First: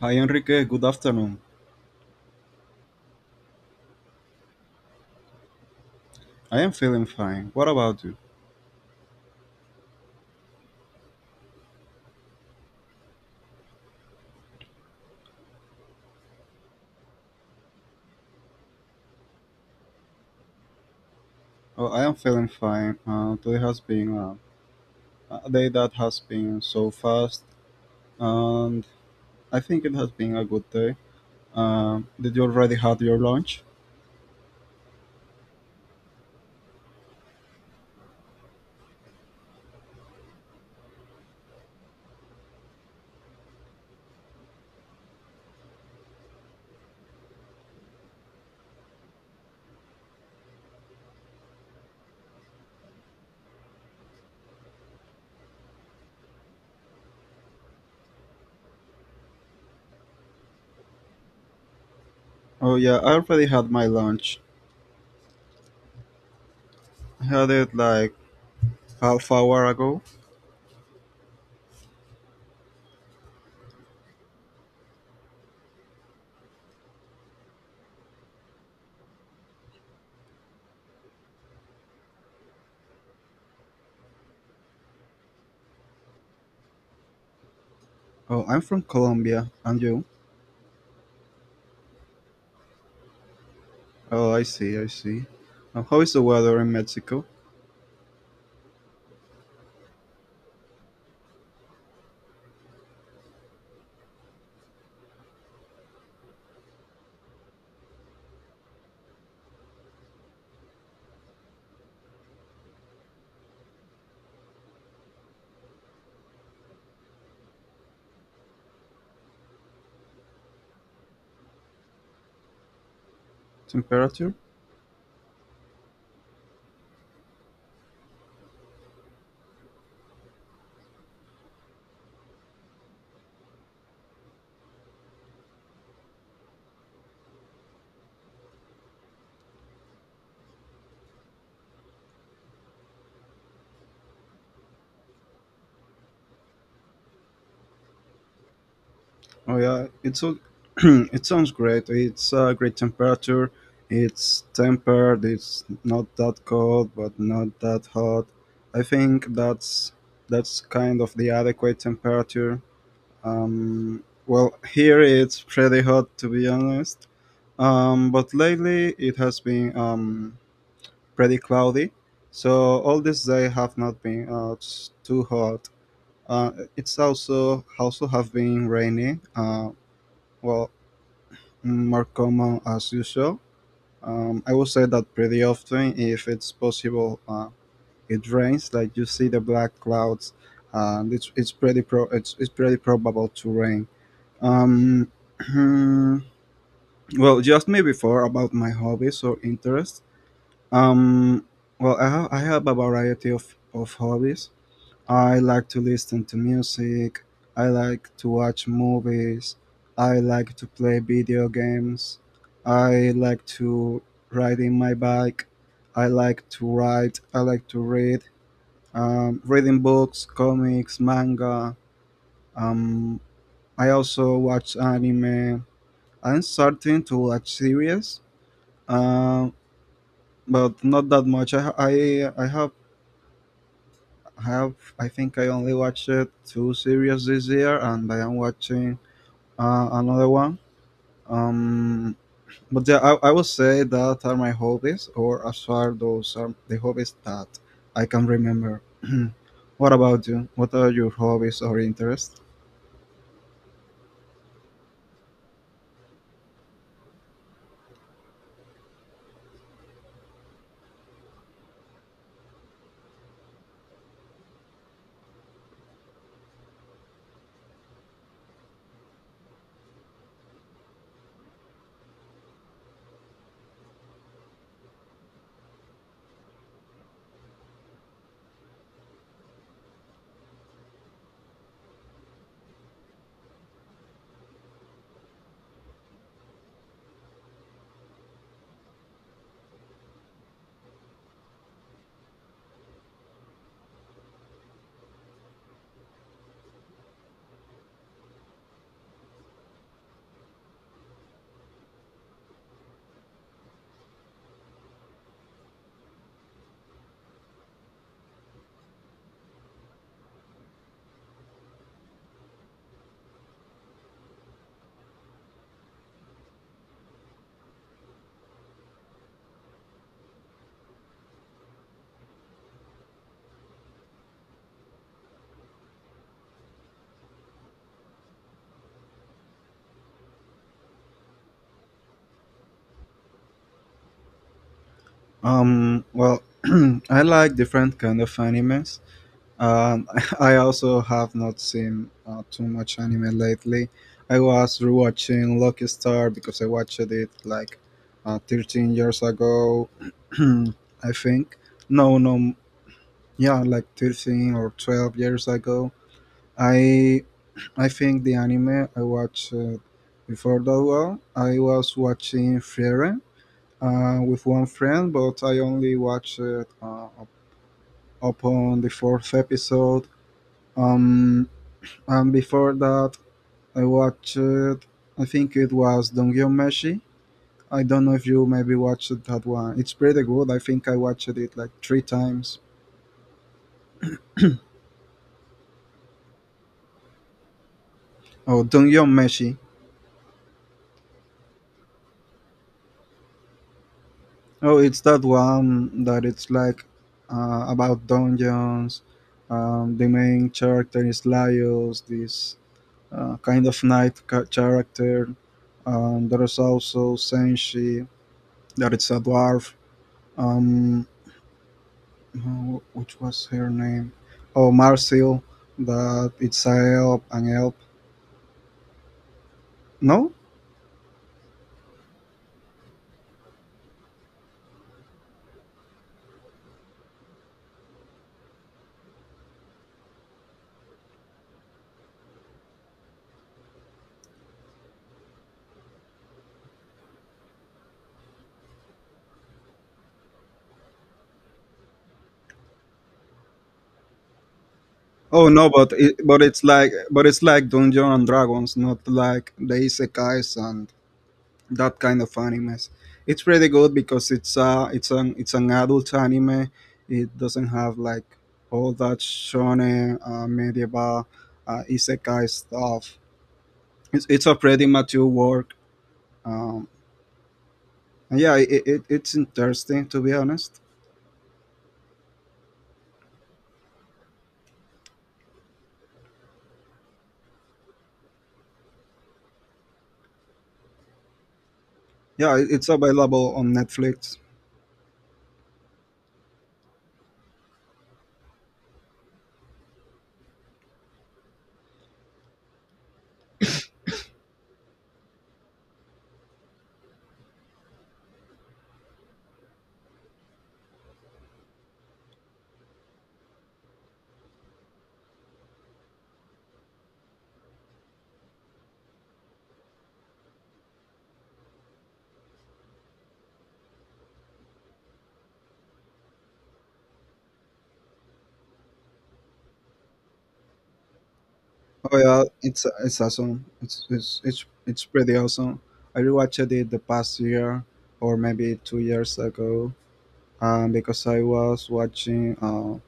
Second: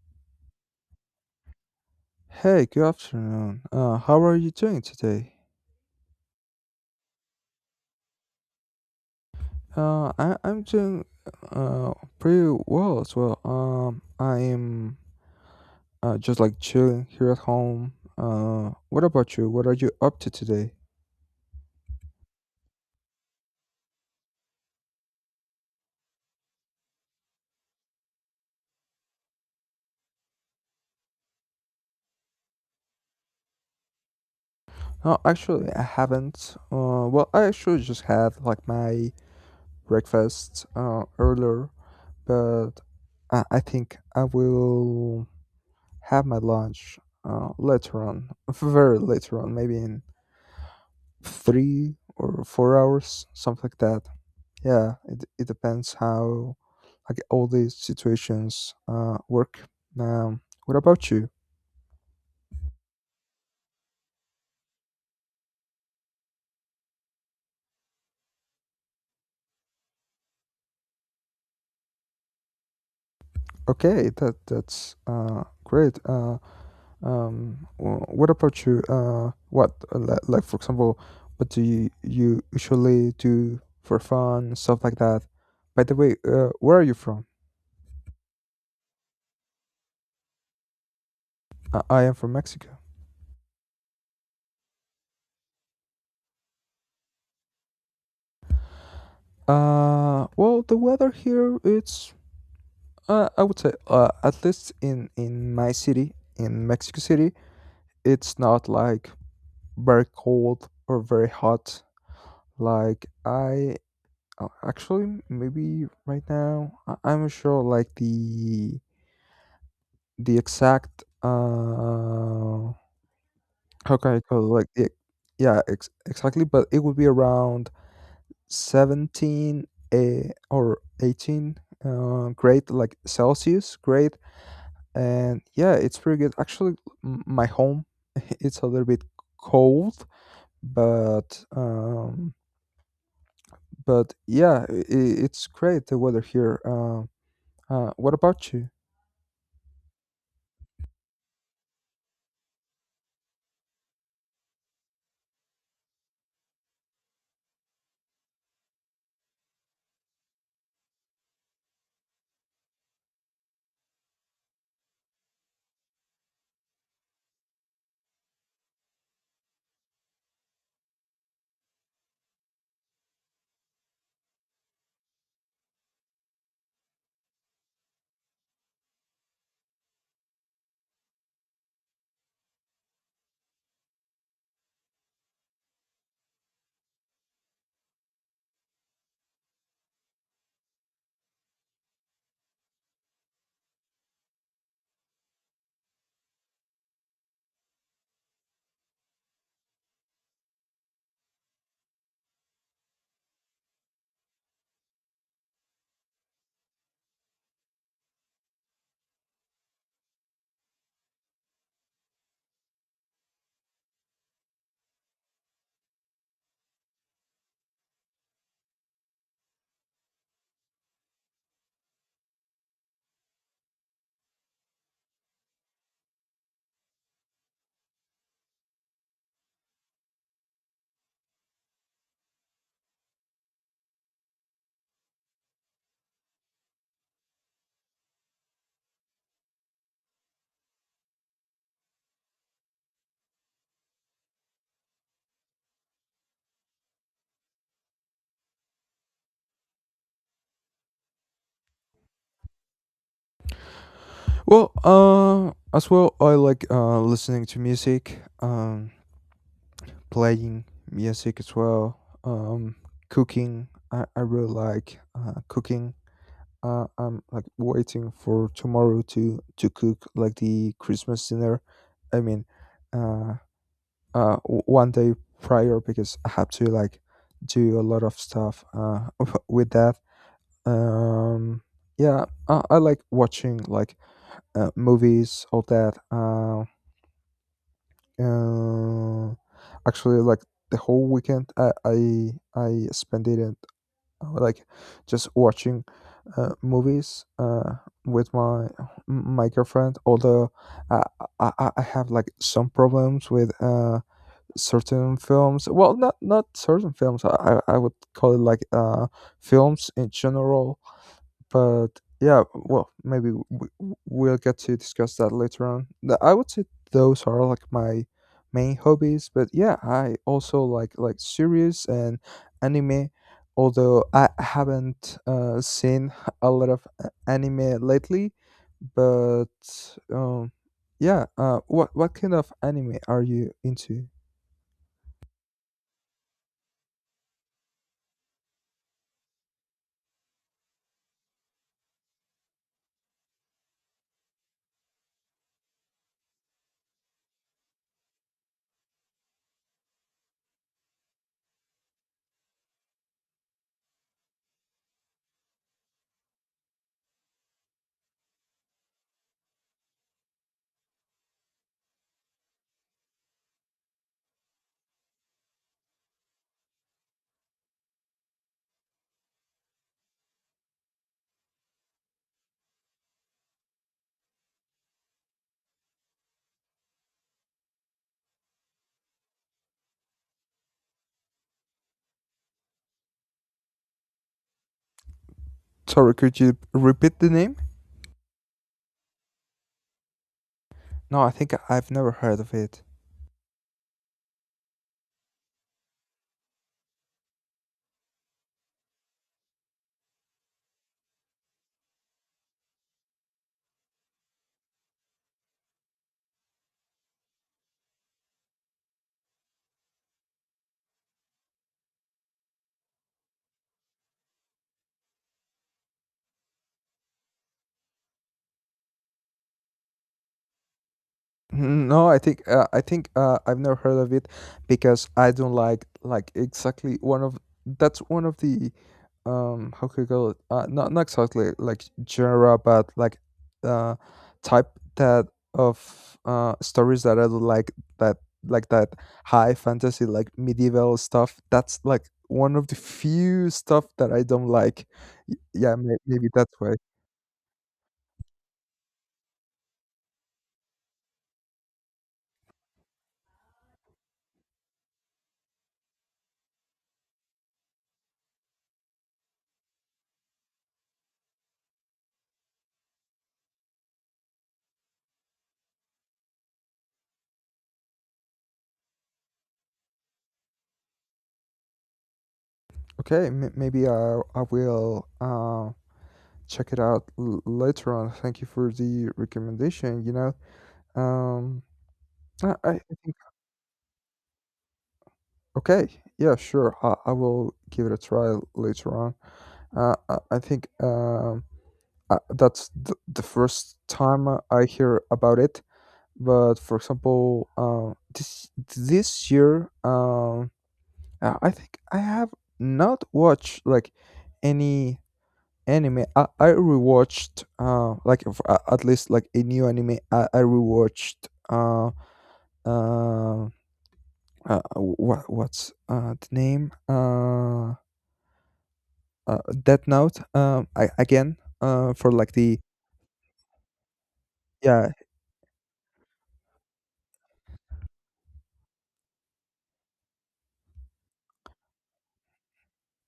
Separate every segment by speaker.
Speaker 1: Hi Enrique, good afternoon.
Speaker 2: Hey, good afternoon. How are you doing today?
Speaker 1: I am feeling fine. What about you?
Speaker 2: I'm doing uh, pretty well as well. I am just like chilling here at home. What about you? What are you up to today?
Speaker 1: Oh, I am feeling fine. Today has been a day that has been so fast, and I think it has been a good day. Did you already had your lunch?
Speaker 2: No, actually, I haven't. I actually just had like my breakfast earlier, but I think I will have my lunch later on, very later on, maybe in 3 or 4 hours, something like that. Yeah, it depends how like all these situations work. Um, what about you?
Speaker 1: Oh yeah, I already had my lunch. I had it like half hour ago.
Speaker 2: Okay, that's great. What about you? Like for example, what do you usually do for fun and stuff like that? By the way, where are you from?
Speaker 1: Oh, I'm from Colombia, and you?
Speaker 2: I am from Mexico.
Speaker 1: Oh, I see, I see. How is the weather in Mexico?
Speaker 2: The weather here, it's I would say, at least in my city, in Mexico City, it's not like very cold or very hot. Like I actually maybe right now I'm not sure like the exact how can I
Speaker 1: Temperature?
Speaker 2: call it? Like yeah, exactly, but it would be around 17 or 18 grade like Celsius grade. And yeah, it's pretty good actually. My home it's a little bit cold, but um but yeah, it's great, the weather here. What about you?
Speaker 1: Oh yeah, it's all, it sounds great. It's a great temperature. It's tempered. It's not that cold, but not that hot. I think that's kind of the adequate temperature. Well, here it's pretty hot to be honest. But lately it has been pretty cloudy, so all this day have not been too hot. Uh, it's also have been rainy. Well, more common as usual. I would say that pretty often, if it's possible, it rains. Like you see the black clouds, and it's pretty probable to rain. Um, well, you asked me before about my hobbies or interests. Um, well, I have a variety of hobbies. I like to listen to music. I like to watch movies. I like to play video games. I like to ride in my bike. I like to write. I like to read. Reading books, comics, manga. Um, I also watch anime. I'm starting to watch series, um, but not that much. I have I think I only watched two series this year, and I am watching another one. Um, but yeah, I would say that are my hobbies, or as far those are the hobbies that I can remember. What about you? What are your hobbies or interests?
Speaker 2: Well, as well I like listening to music. Playing music as well. um Cooking. I really like cooking. I'm like waiting for tomorrow to cook like the Christmas dinner. I mean, uh, one day prior, because I have to like do a lot of stuff with that. Um, yeah, I like watching like movies, all that. Uh, Actually, like the whole weekend, I spent it like just watching movies with my girlfriend. Although, I, I have like some problems with certain films. Well, not certain films, I would call it like films in general. But yeah, well, maybe we'll get to discuss that later on. I would say those are like my main hobbies. But yeah, I also like series and anime, although I haven't seen a lot of anime lately. But um yeah, what kind of anime are you into?
Speaker 1: Well, I like different kind of animes. Um, I also have not seen too much anime lately. I was rewatching Lucky Star because I watched it like 13 years ago, I think. No, no. Yeah, like 13 or 12 years ago. I I think the anime I watched before that one, I was watching Frieren with one friend, but I only watched it up upon the fourth episode. Um, And before that, I watched, I think it was Dongyomeshi. I don't know if you maybe watched that one. It's pretty good. I think I watched it like three times.
Speaker 2: Sorry, could you repeat the name?
Speaker 1: Oh, Dongyomeshi.
Speaker 2: No, I think I've never heard of it.
Speaker 1: Oh, it's that one that it's like about dungeons. The main character is Laios, this kind of character. There is also Senshi, that it's a dwarf. Um, uh, which was her name? Oh, Marcel, that it's a elf, an elf. No?
Speaker 2: No, I think I've never heard of it because I don't like exactly one of that's one of the how could I call it? Not exactly like genre, but like uh type, that of stories that I don't like. that that high fantasy, like medieval stuff. That's like one of the few stuff that I don't like. Y-
Speaker 1: Oh no,
Speaker 2: yeah may- maybe that's why.
Speaker 1: but it's like Dungeons and Dragons, not like the isekais and that kind of animes. It's pretty good because it's an adult anime. It doesn't have like all that shonen medieval isekai stuff. It's a pretty mature work. Um, and yeah, it's interesting to be honest.
Speaker 2: Okay, maybe I will check it out later on. Thank you for the recommendation. You know, um,
Speaker 1: Yeah, it- it's
Speaker 2: I think
Speaker 1: available on Netflix.
Speaker 2: Okay, yeah, sure. I will give it a try later on. I think, that's the first time I hear about it. But for example, this year, I think I have not watched like any anime. I rewatched, like at least like a new anime. I rewatched uh, what's the name, Death Note, I, again, for
Speaker 1: Oh
Speaker 2: like
Speaker 1: yeah,
Speaker 2: the...
Speaker 1: it's awesome.
Speaker 2: yeah
Speaker 1: It's pretty awesome. I rewatched it the past year or maybe 2 years ago, because I was watching. Uh,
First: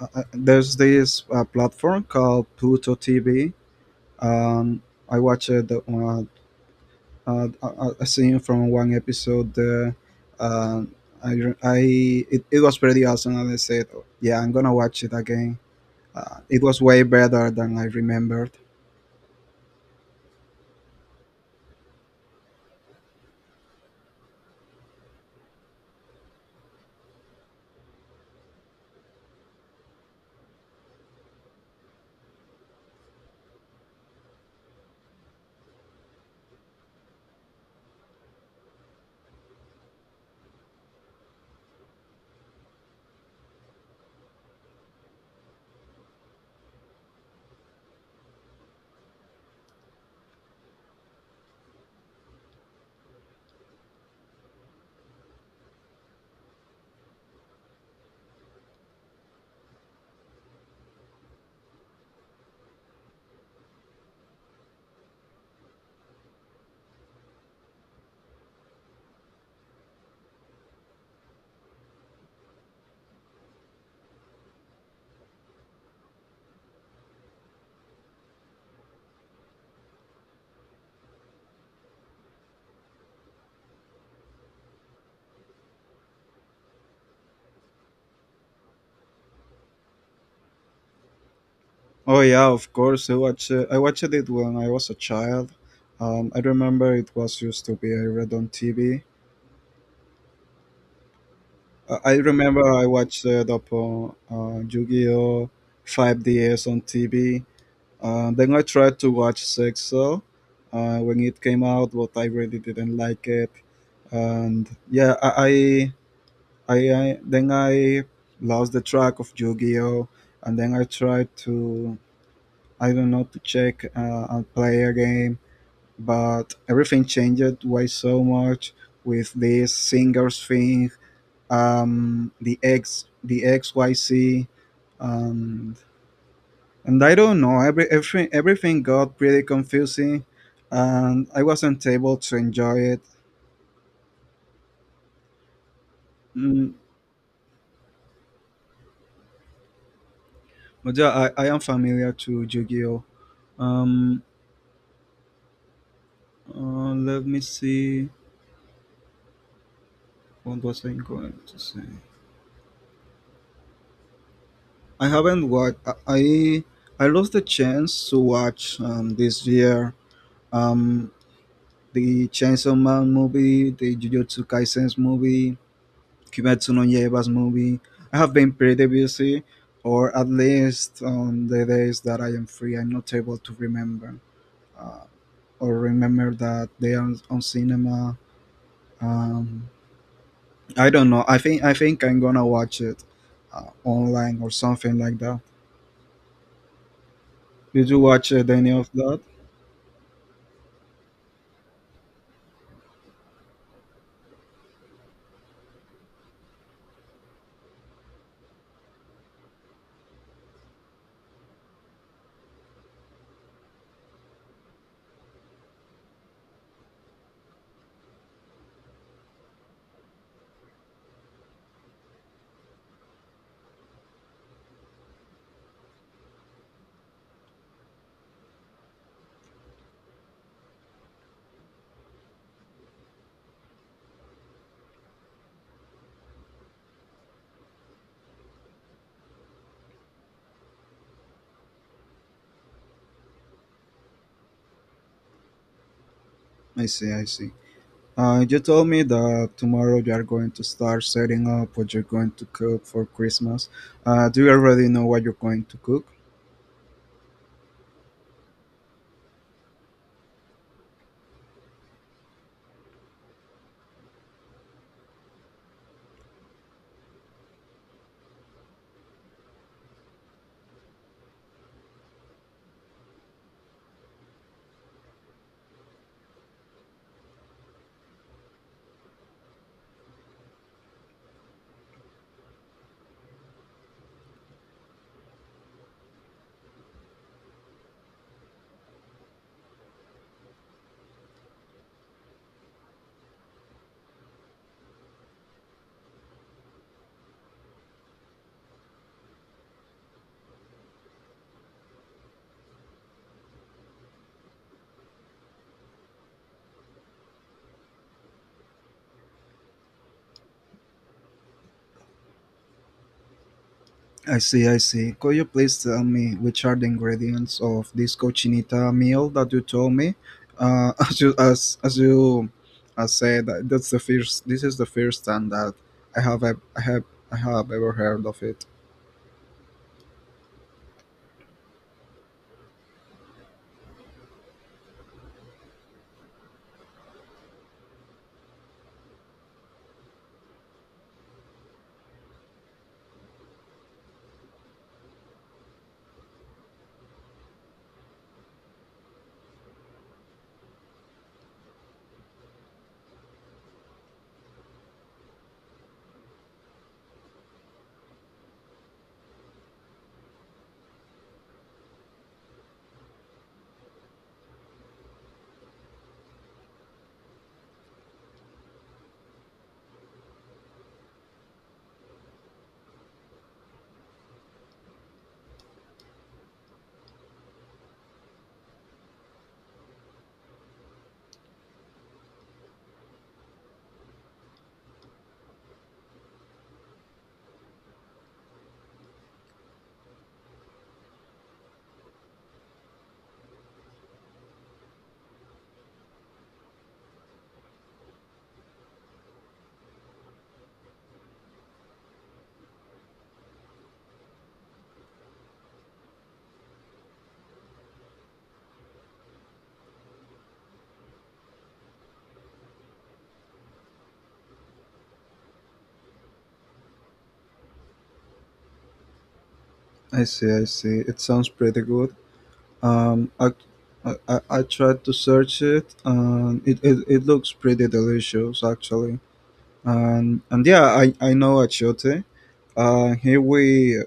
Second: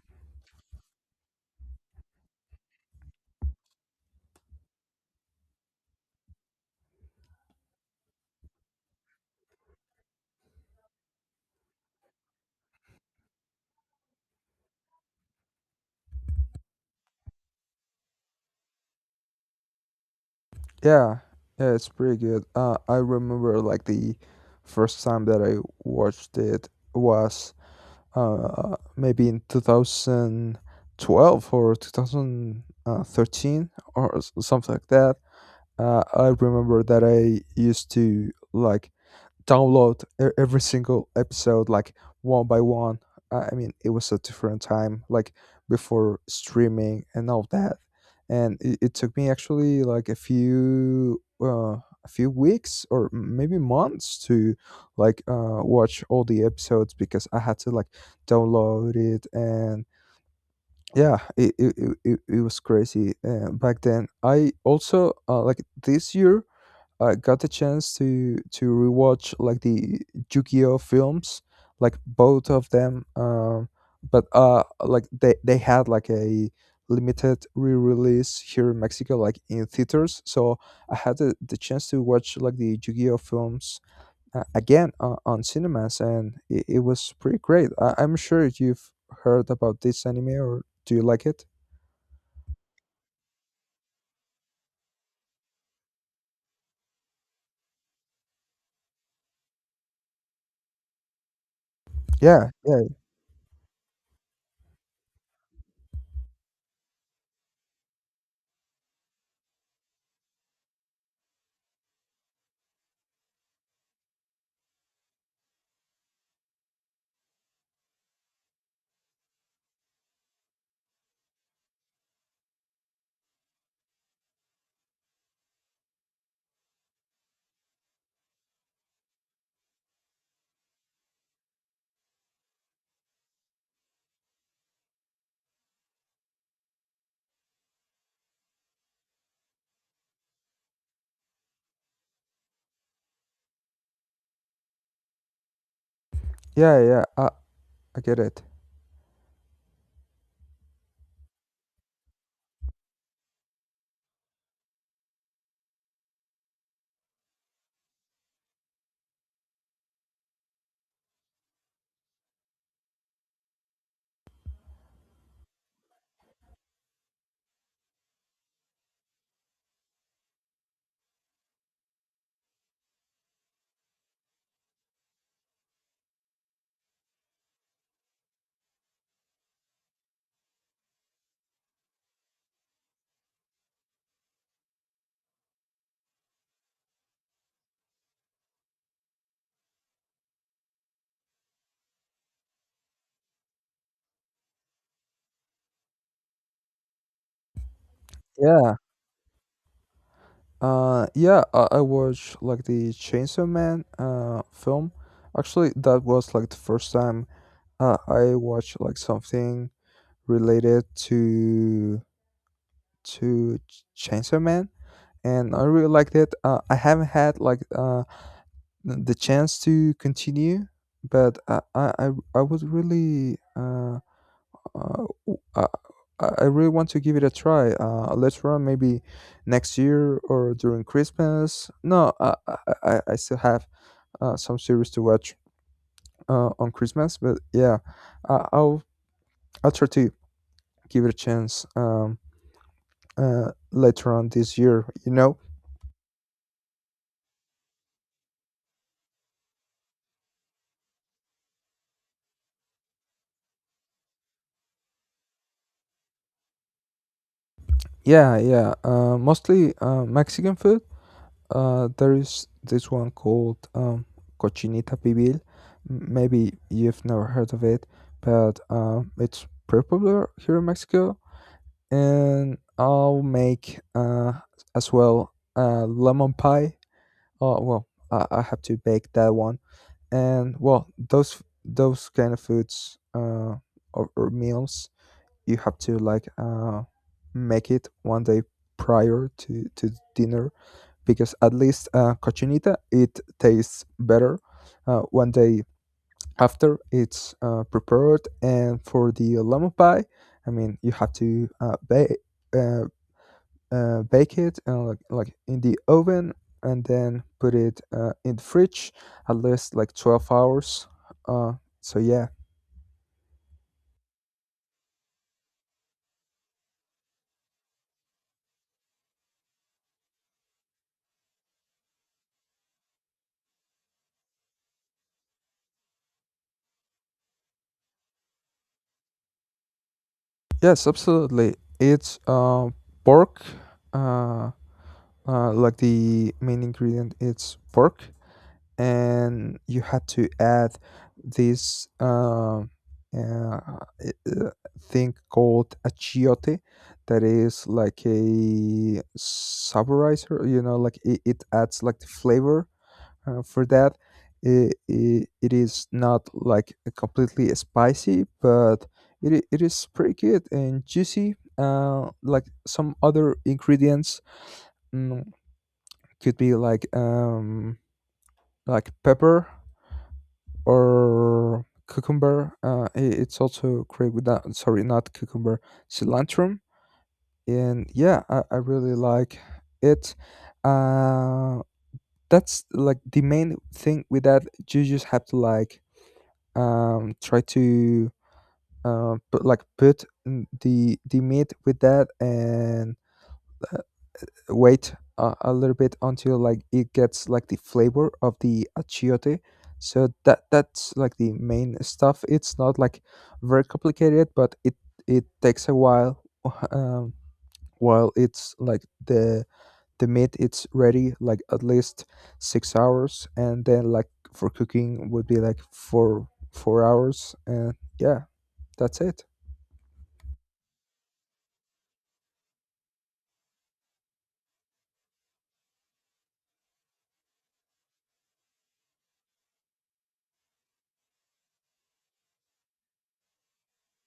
Speaker 1: uh, uh, There's this platform called Pluto TV. Um, I watched the, a scene from one episode. Um I it was pretty awesome, and I said, "Yeah, I'm gonna watch it again." Uh, it was way better than I remembered.
Speaker 2: yeah yeah it's pretty good. I remember like the first time that I watched it was maybe in two thousand. 12 or 2013 or s- something like that I remember that I used to like download e- every single episode like one by one. I mean, it was a different time, like before streaming and all that. And it took me actually like a few weeks or m- maybe months to like watch all the episodes because I had to like download it and yeah it was crazy back then I also like this year I got the chance to rewatch like the Yu-Gi-Oh films, like both of them. But like they had like a limited re-release here in Mexico, like in theaters. So I had the chance to watch like the Yu-Gi-Oh films again on cinemas, and it was pretty great. I, I'm sure you've heard about this anime, or do you like it?
Speaker 1: Oh yeah, of course. I watched it when I was a child. I remember it was used to be I read on TV. I
Speaker 2: Yeah,
Speaker 1: remember
Speaker 2: yeah,
Speaker 1: I watched it upon Yu-Gi-Oh, 5DS on TV. Then I tried to watch Sexo when it came out, but I really didn't like it. And yeah, I then I lost the track of Yu-Gi-Oh, and then I tried to I don't know to check and play a game, but everything changed way so much with this singers thing, the X, the XYC, and and I don't know. Everything got pretty confusing, and I wasn't able to enjoy it. Mm,
Speaker 2: yeah, yeah. I get it.
Speaker 1: but yeah, I am familiar to Yu-Gi-Oh. Um, Let me see. What was I going to say? I haven't watched. I lost the chance to watch this year um, the Chainsaw Man movie, the Jujutsu Kaisen's movie, Kimetsu no Yaiba's movie. I have been pretty busy, or at least on the days that I am free, I'm not able to remember uh, or remember that they are on cinema. Um, I don't know. I think I'm gonna watch it online or something like that. Did you watch any
Speaker 2: Yeah.
Speaker 1: of that?
Speaker 2: Yeah, I watched like the Chainsaw Man film. Actually, that was like the first time I watched like something related to Chainsaw Man, and I really liked it. I haven't had like the chance to continue, but I would really w- I really want to give it a try later on, maybe next year or during Christmas. No, I still have some series to watch on Christmas, but yeah, I, I'll, I'll try to give it a chance, later on this year, you know?
Speaker 1: I see, I see. You told me that tomorrow you are going to start setting up what you're going to cook for Christmas. Do you already know what you're going to cook?
Speaker 2: Yeah, yeah. Mostly Mexican food. There is this one called, Cochinita Pibil. Maybe you've never heard of it, but it's pretty popular here in Mexico. And I'll make, as well, lemon pie. Oh well, I have to bake that one. And well, those kind of foods, or meals, you have to like make it one day prior to dinner, because at least cochinita it tastes better one day after it's prepared. And for the lemon pie, I mean, you have to uh, bake it, like in the oven, and then put it in the fridge at least like 12 hours, uh, so yeah.
Speaker 1: I see, I see. Could you please tell me which are the ingredients of this cochinita meal that you told me? As you said, that's the first. This is the first time that I have ev- I have ever heard of it.
Speaker 2: Yes, absolutely. It's pork. uh, like, the main ingredient it's pork, and you had to add this, uh, uh, thing called a chiote, that is like a saborizer, you know, like it adds like the flavor for that. It is not like completely spicy, but it is pretty good and juicy, like some other ingredients. mm, could be like, like pepper or cucumber. It's also great with that. Sorry, not cucumber, cilantro. And yeah, I really like it. Uh, that's like the main thing with that. You just have to like, try to put, like, put, the meat with that, and wait a little bit until like it gets like the flavor of the achiote. So that's like the main stuff. It's not like very complicated, but it takes a while. um, while it's like the meat it's ready, like at least 6 hours, and then like for cooking would be like four hours. And yeah, that's it.
Speaker 1: I see, I see. It sounds pretty good. Um, I, I tried to search it, and it looks pretty delicious actually. And yeah, I know achiote. Here we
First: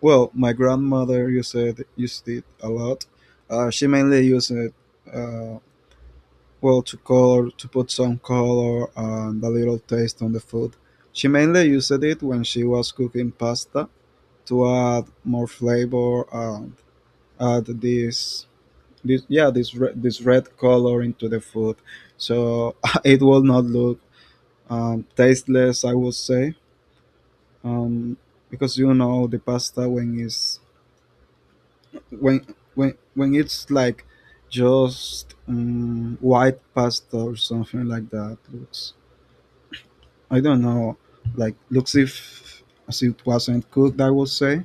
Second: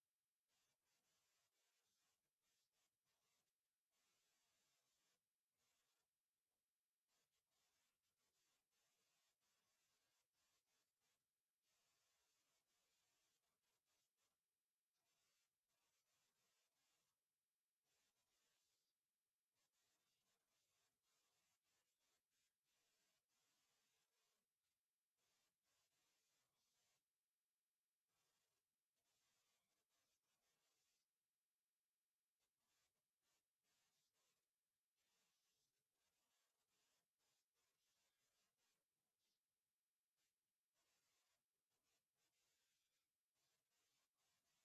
Speaker 1: well, my grandmother used it a lot. She mainly used it uh, well to color to put some color and a little taste on the food. She mainly used it when she was cooking pasta to add more flavor and add this this yeah this red color into the food, so it will not look tasteless I would say, um, because you know the pasta when it's when when it's like just white pasta or something like that looks I don't know, like looks if as it wasn't cooked I would say.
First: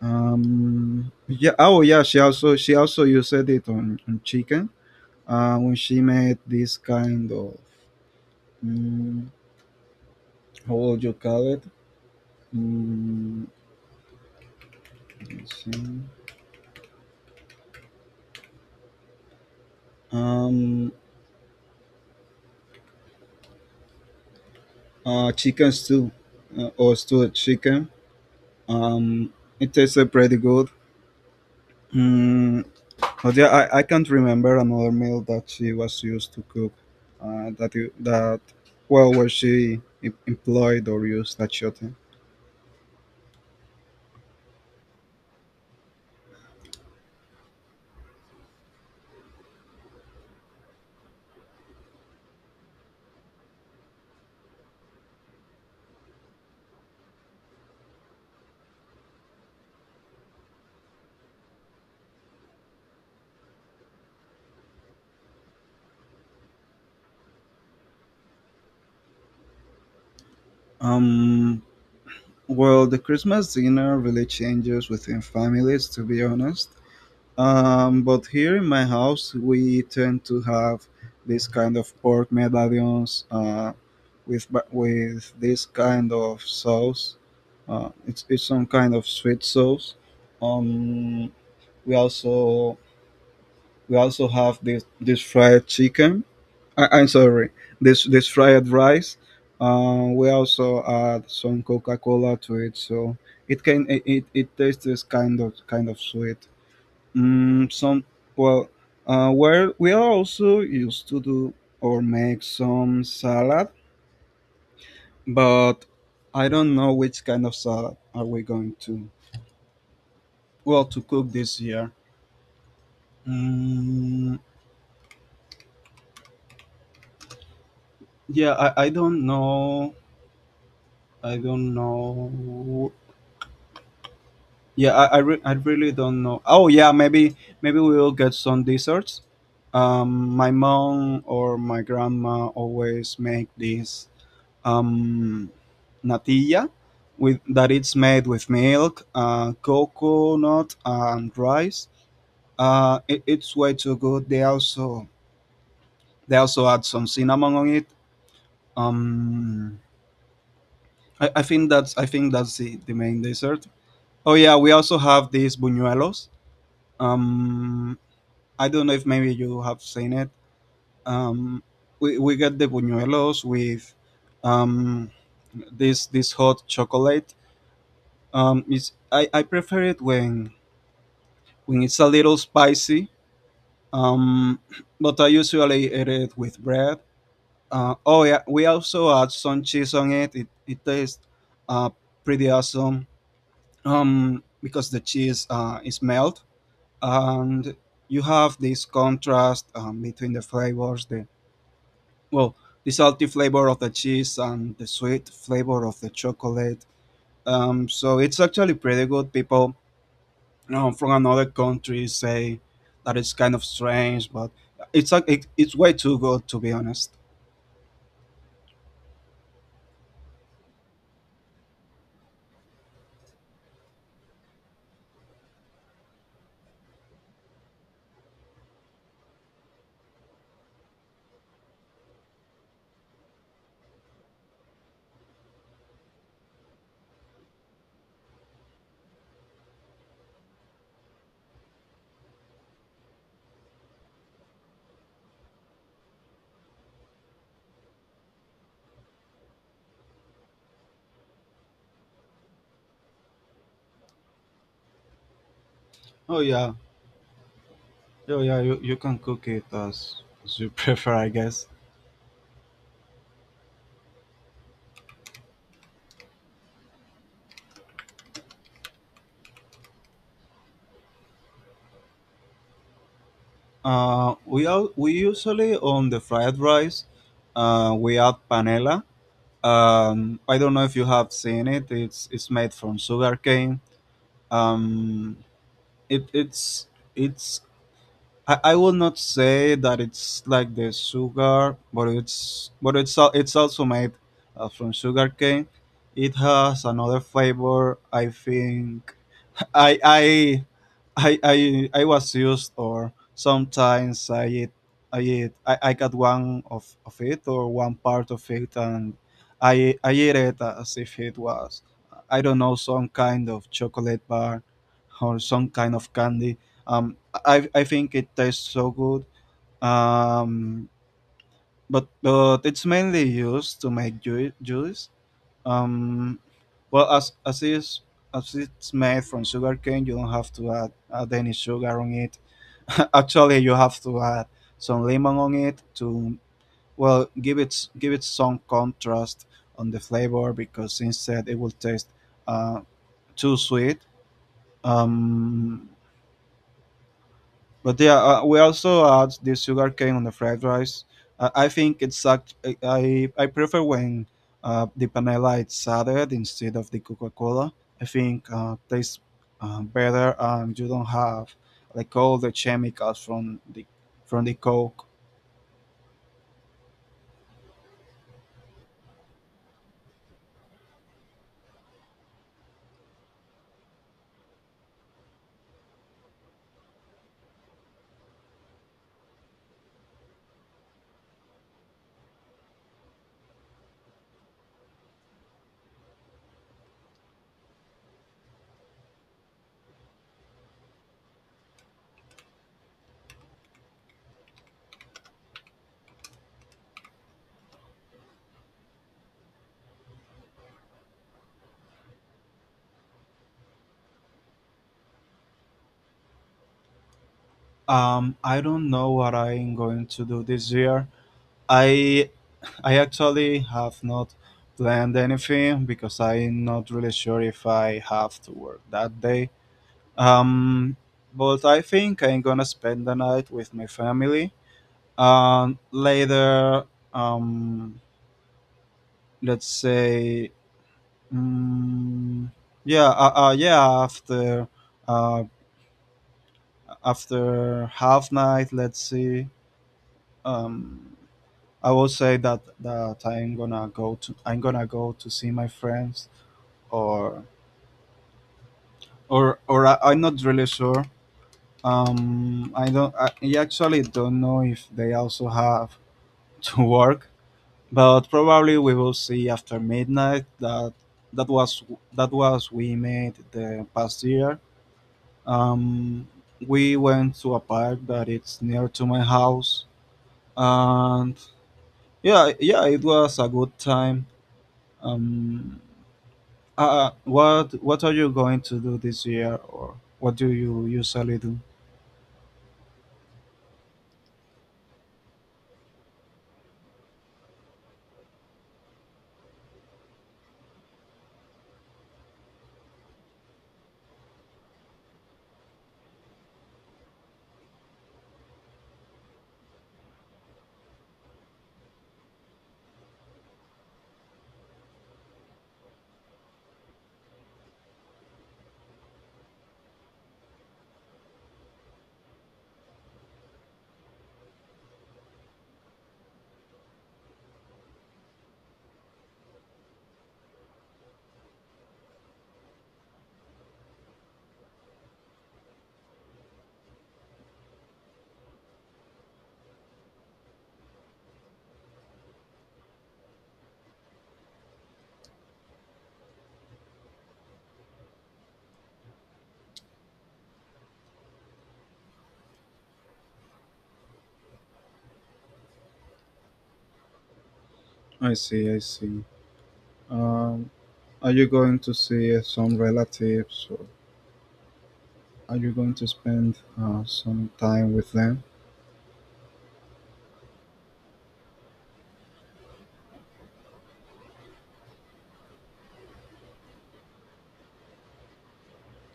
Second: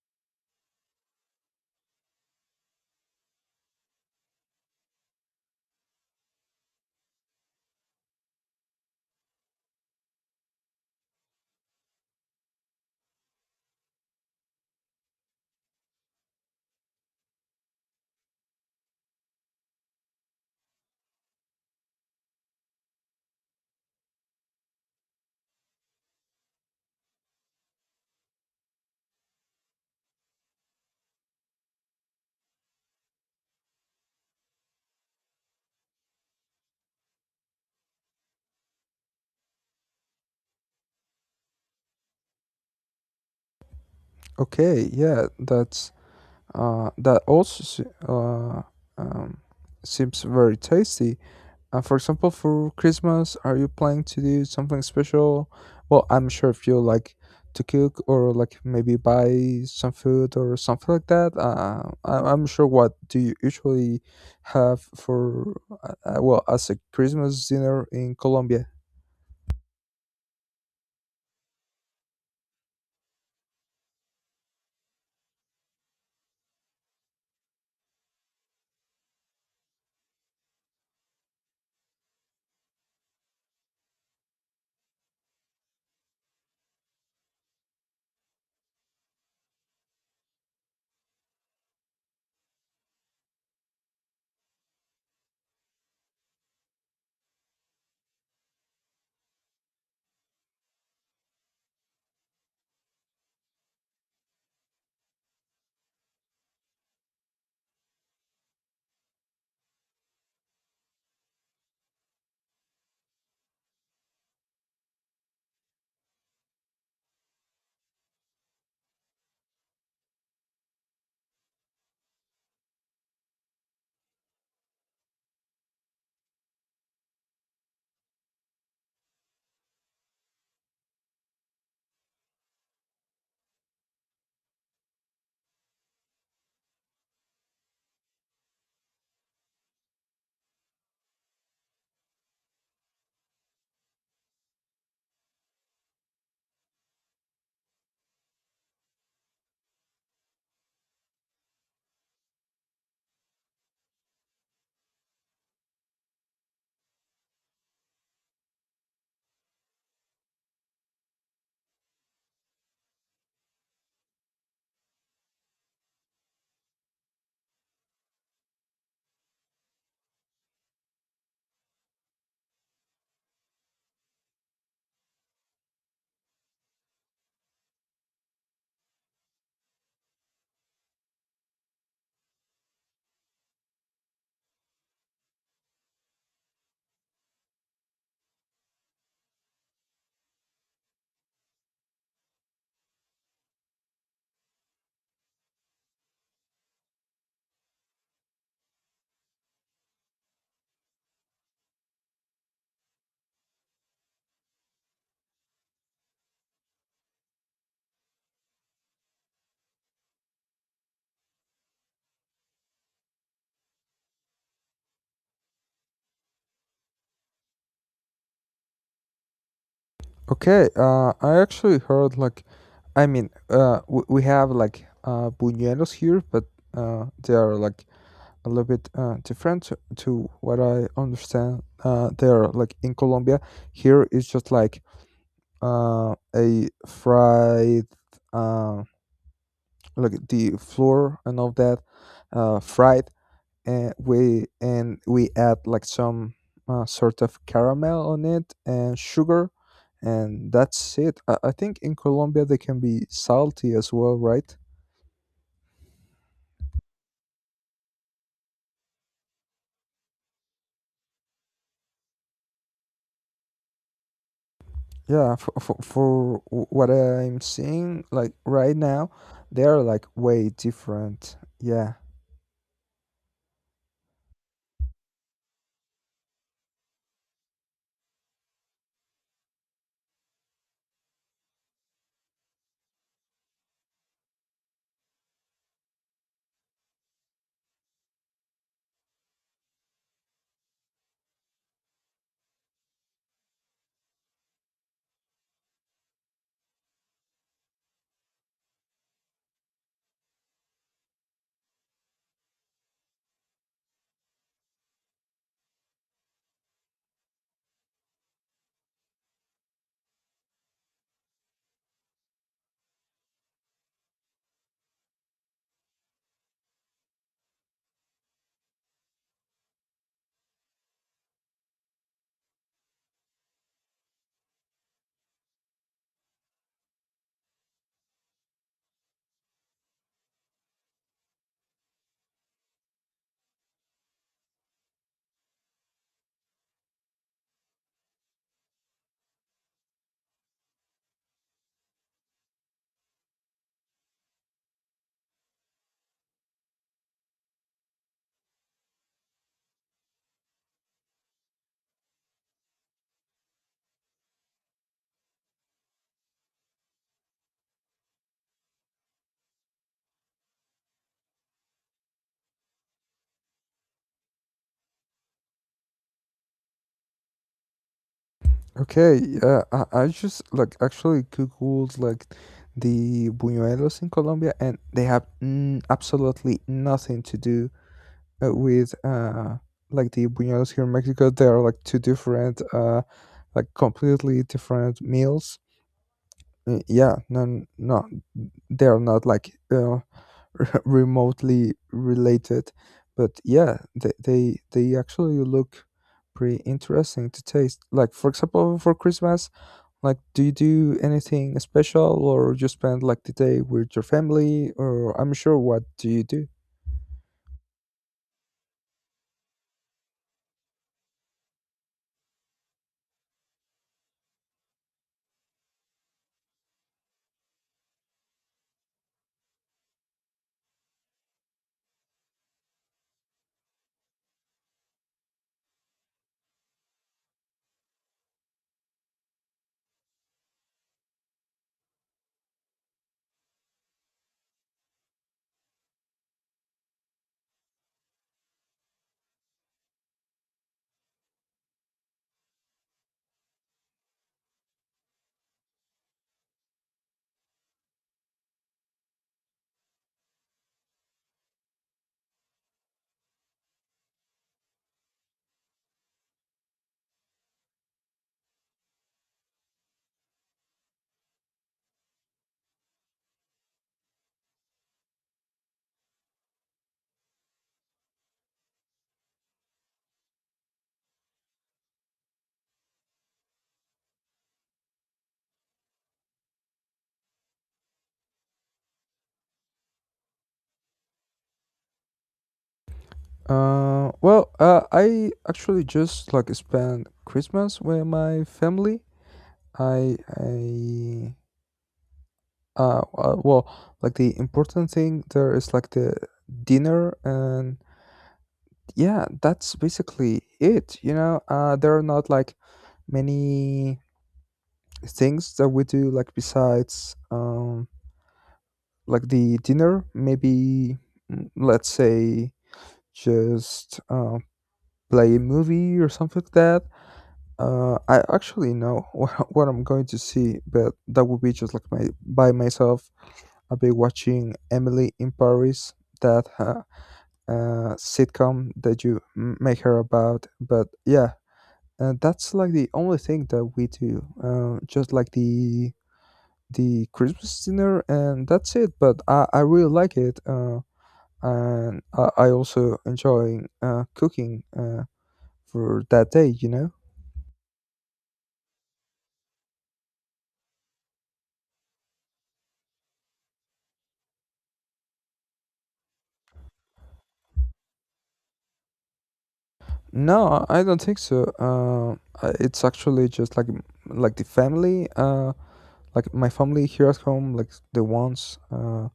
Speaker 1: Um, yeah, oh yeah, she also used it on chicken when she made this kind of Mm, how would you call it? Mm, let's see. Um, Chicken stew or stewed chicken. Um, it tasted pretty good. Mm, but yeah, I can't remember another meal that she was used to cook. That you, that well, where employed or used that shooting.
Speaker 2: Okay, yeah, that also um, seems very tasty. For example, for Christmas, are you planning to do something special? Well, I'm sure if you like to cook, or like maybe buy some food or something like that. I'm sure what do you usually have for, well, as a Christmas dinner in Colombia?
Speaker 1: Um, well, the Christmas dinner really changes within families, to be honest. But here in my house, we tend to have this kind of pork medallions with this kind of sauce. It's some kind of sweet sauce. Um, we also we also have this fried chicken. I'm sorry, this fried rice. We also add some Coca Cola to it, so it can it, it tastes kind of sweet. Mm, some well, well, we are also used to do or make some salad, but I don't know which kind of salad are we going to well to cook this year. Mm, yeah, I don't know. I don't know. Yeah, I really don't know. Oh yeah, maybe maybe we will get some desserts. My mom or my grandma always make this um, natilla, with that it's made with milk, coconut, and rice. It's way too good. They also add some cinnamon on it. Um, I think that's the main dessert. Oh yeah, we also have these buñuelos. Um, I don't know if maybe you have seen it. Um, we get the buñuelos with um, this this hot chocolate. I prefer it when it's a little spicy. Um, but I usually eat it with bread. Oh yeah, we also add some cheese on it. It tastes uh, pretty awesome. Because the cheese is melt and you have this contrast between the flavors. The well, the salty flavor of the cheese and the sweet flavor of the chocolate. So it's actually pretty good. People you know, from another country say that it's kind of strange, but it's like it's way too good to be honest.
Speaker 2: Okay, I actually heard like, I mean, we have like, buñuelos here, but they are like a little bit different to what I understand there. Like in Colombia, here it's just like, a fried, uh, like the flour and all that, fried, and we add like some, sort of caramel on it and sugar, and that's it. I think in Colombia they can be salty as well, right?
Speaker 1: Oh yeah, oh yeah, you can cook it as you prefer, I guess.
Speaker 2: Yeah, for what I'm seeing, like right now, they are like way different. Yeah.
Speaker 1: We usually on the fried rice, we add panela. I don't know if you have seen it. It's made from sugarcane. Um, it it's I will not say that it's like the sugar, but it's also made from sugar cane. It has another flavor. I think I I I I I was used or sometimes I got one of it or one part of it, and I eat it as if it was, I don't know, some kind of chocolate bar or some kind of candy. Um I think it tastes so good. Um but it's mainly used to make juice, um, well, as it's made from sugar cane, you don't have to add any sugar on it. Actually, you have to add some lemon on it to, well, give it, give it some contrast on the flavor, because instead it will taste uh, too sweet. Um, But yeah, we also add the sugar cane on the fried rice. I think it's act- I prefer when the panela is added instead of the Coca Cola. I think tastes better, and you don't have like all the chemicals from the Coke.
Speaker 2: Okay. Yeah. I just like actually googled like the buñuelos in Colombia, and they have n absolutely nothing to do with, like the buñuelos here in Mexico. They are like two different, like completely different meals. Yeah. No. No. They are not like, remotely related. But yeah, they actually look pretty interesting to taste. Like, for example, for Christmas, like, do you do anything special, or you spend like the day with your family, or I'm sure, what do you do?
Speaker 1: I don't know what I'm going to do this year. I I actually have not planned anything because I'm not really sure if I have to work that day. Um, but I think I'm gonna spend the night with my family. And later, um, let's say, mm, yeah, yeah, uh, after half night, let's see. Um, I will say that I'm gonna go to see my friends, or or I'm not really sure. I don't. I actually don't know if they also have to work, but probably we will see after midnight that that was that was we made the past year. Um, we went to a park that it's near to my house, and yeah, yeah, it was a good time. Um, what are you going to do this year, or what do you usually do?
Speaker 2: I actually just like spend Christmas with my family. I I Uh, uh, well, like, the important thing there is like the dinner, and yeah, that's basically it. You know, there are not like many things that we do like besides, like the dinner. Maybe, let's say just, play a movie or something like that. I actually know, what I'm going to see, but that would be just like my by myself. I've been watching Emily in Paris, that, sitcom that you make her about. But yeah, that's like the only thing that we do. Just like the Christmas dinner, and that's it. But I really like it, and I also enjoy cooking for that day. You know?
Speaker 1: I see, I see. Um, are you going to see some relatives? Are you going to spend some time with them?
Speaker 2: No, I don't think so. It's actually just like the family. Like, my family here at home, like the ones,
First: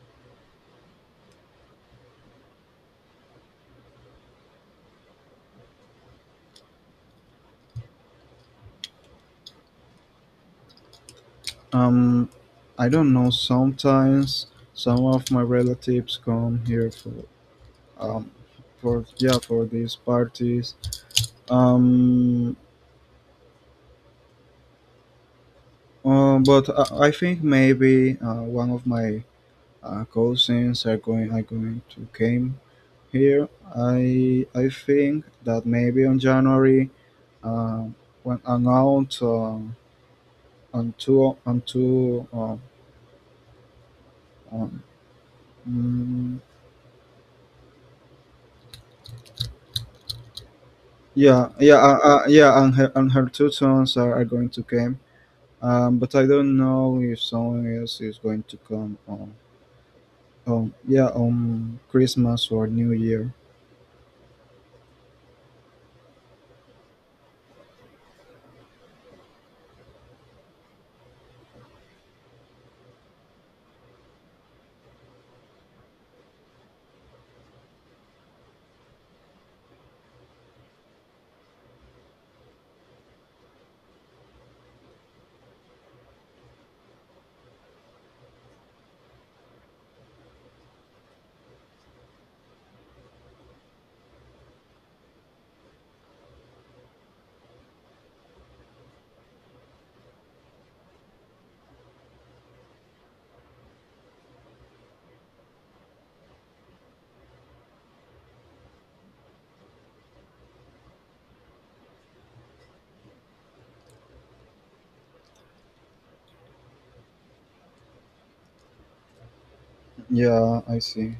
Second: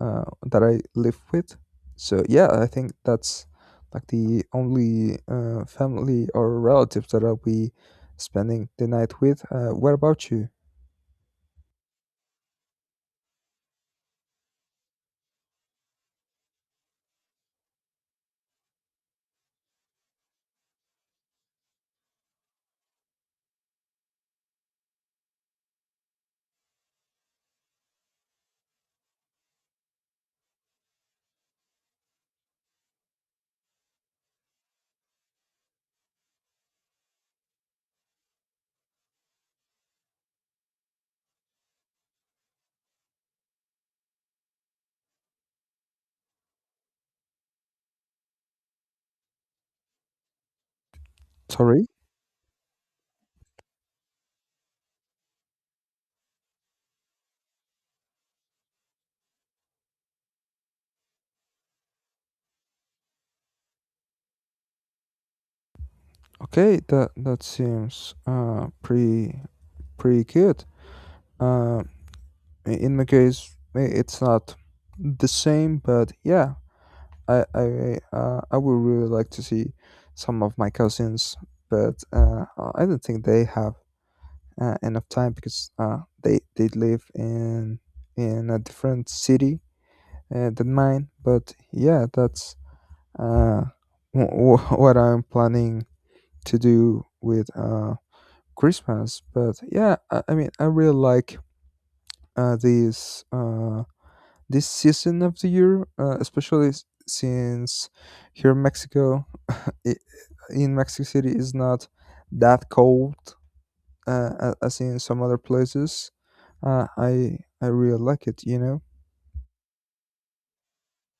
Speaker 2: uh, that I live with. So yeah, I think that's like the only, family or relatives that I'll be spending the night with. What about you?
Speaker 1: Um, I don't know. Sometimes some of my relatives come here for um, for, these parties. Um, but I think maybe one of my cousins are going to came here. I think that maybe on January, uh, when around, on two, on Mm, yeah, yeah,
Speaker 2: Sorry.
Speaker 1: yeah, and her two sons are going to come. But I don't know if someone else is going to come on Christmas or New Year.
Speaker 2: Okay, that seems, pretty good. uh, in my case, it's not the same, but yeah, I would really like to see some of my cousins, but I don't think they have enough time because they live in a different city than mine. But yeah, that's, uh, what I'm planning to do with, Christmas. But yeah, I mean, I really like, uh, this uh, this season of the year, especially since here in Mexico, it, in Mexico City is not that cold, as in some other places. I really like it, you know.
Speaker 1: Yeah, I see.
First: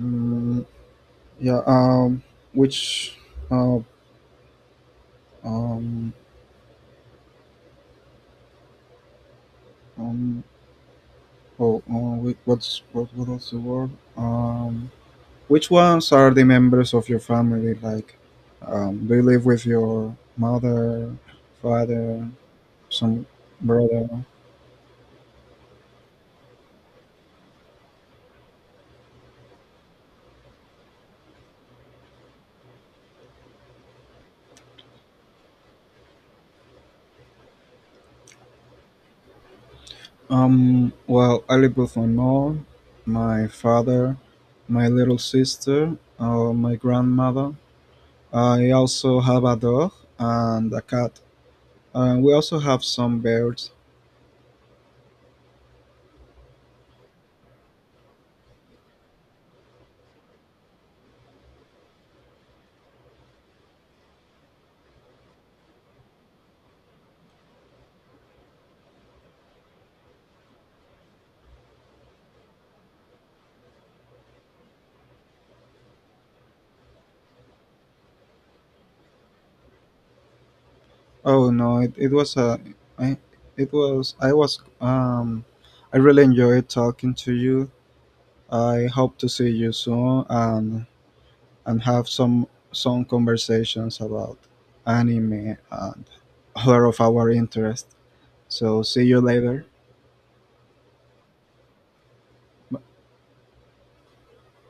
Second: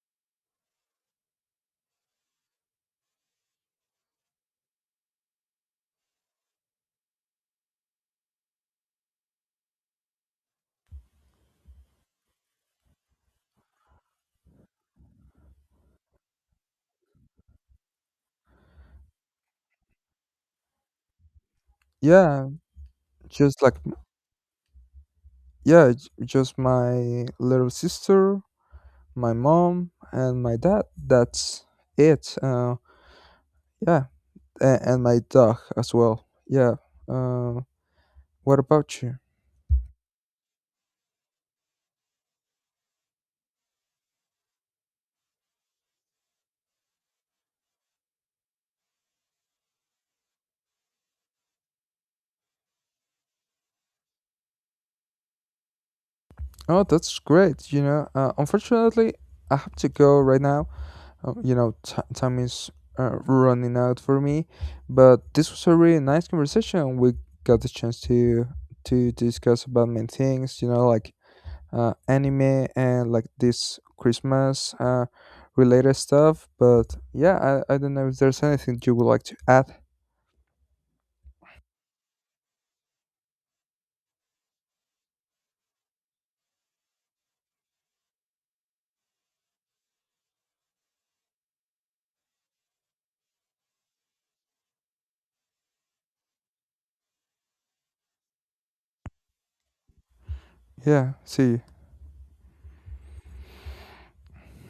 Speaker 1: Mm, yeah. Which, uh, um, um, oh, wait, what's what? What was the word? Um, which ones are the members of your family? Like, do you live with your mother, father,
Speaker 2: Yeah,
Speaker 1: some
Speaker 2: just like,
Speaker 1: brother?
Speaker 2: yeah, just my little sister, my mom, and my dad. That's it. Yeah, and my dog as well. Yeah. Uh, what about you?
Speaker 1: Well, I live with my mom, my father, my little sister, my grandmother. I also have a dog and a cat. And we also have some birds.
Speaker 2: Oh, that's great. You know, unfortunately, I have to go right now. You know, time is, running out for me, but this was a really nice conversation. We got the chance to discuss about many things, you know, like, anime and like this Christmas, related stuff. But yeah, I don't know if there's anything you would like to add.
Speaker 1: Oh no, it was a, I, it was, I really enjoyed talking to you. I hope to see you soon, and have some conversations about anime and other of our interest. So see you later.
Speaker 2: Yeah, see you.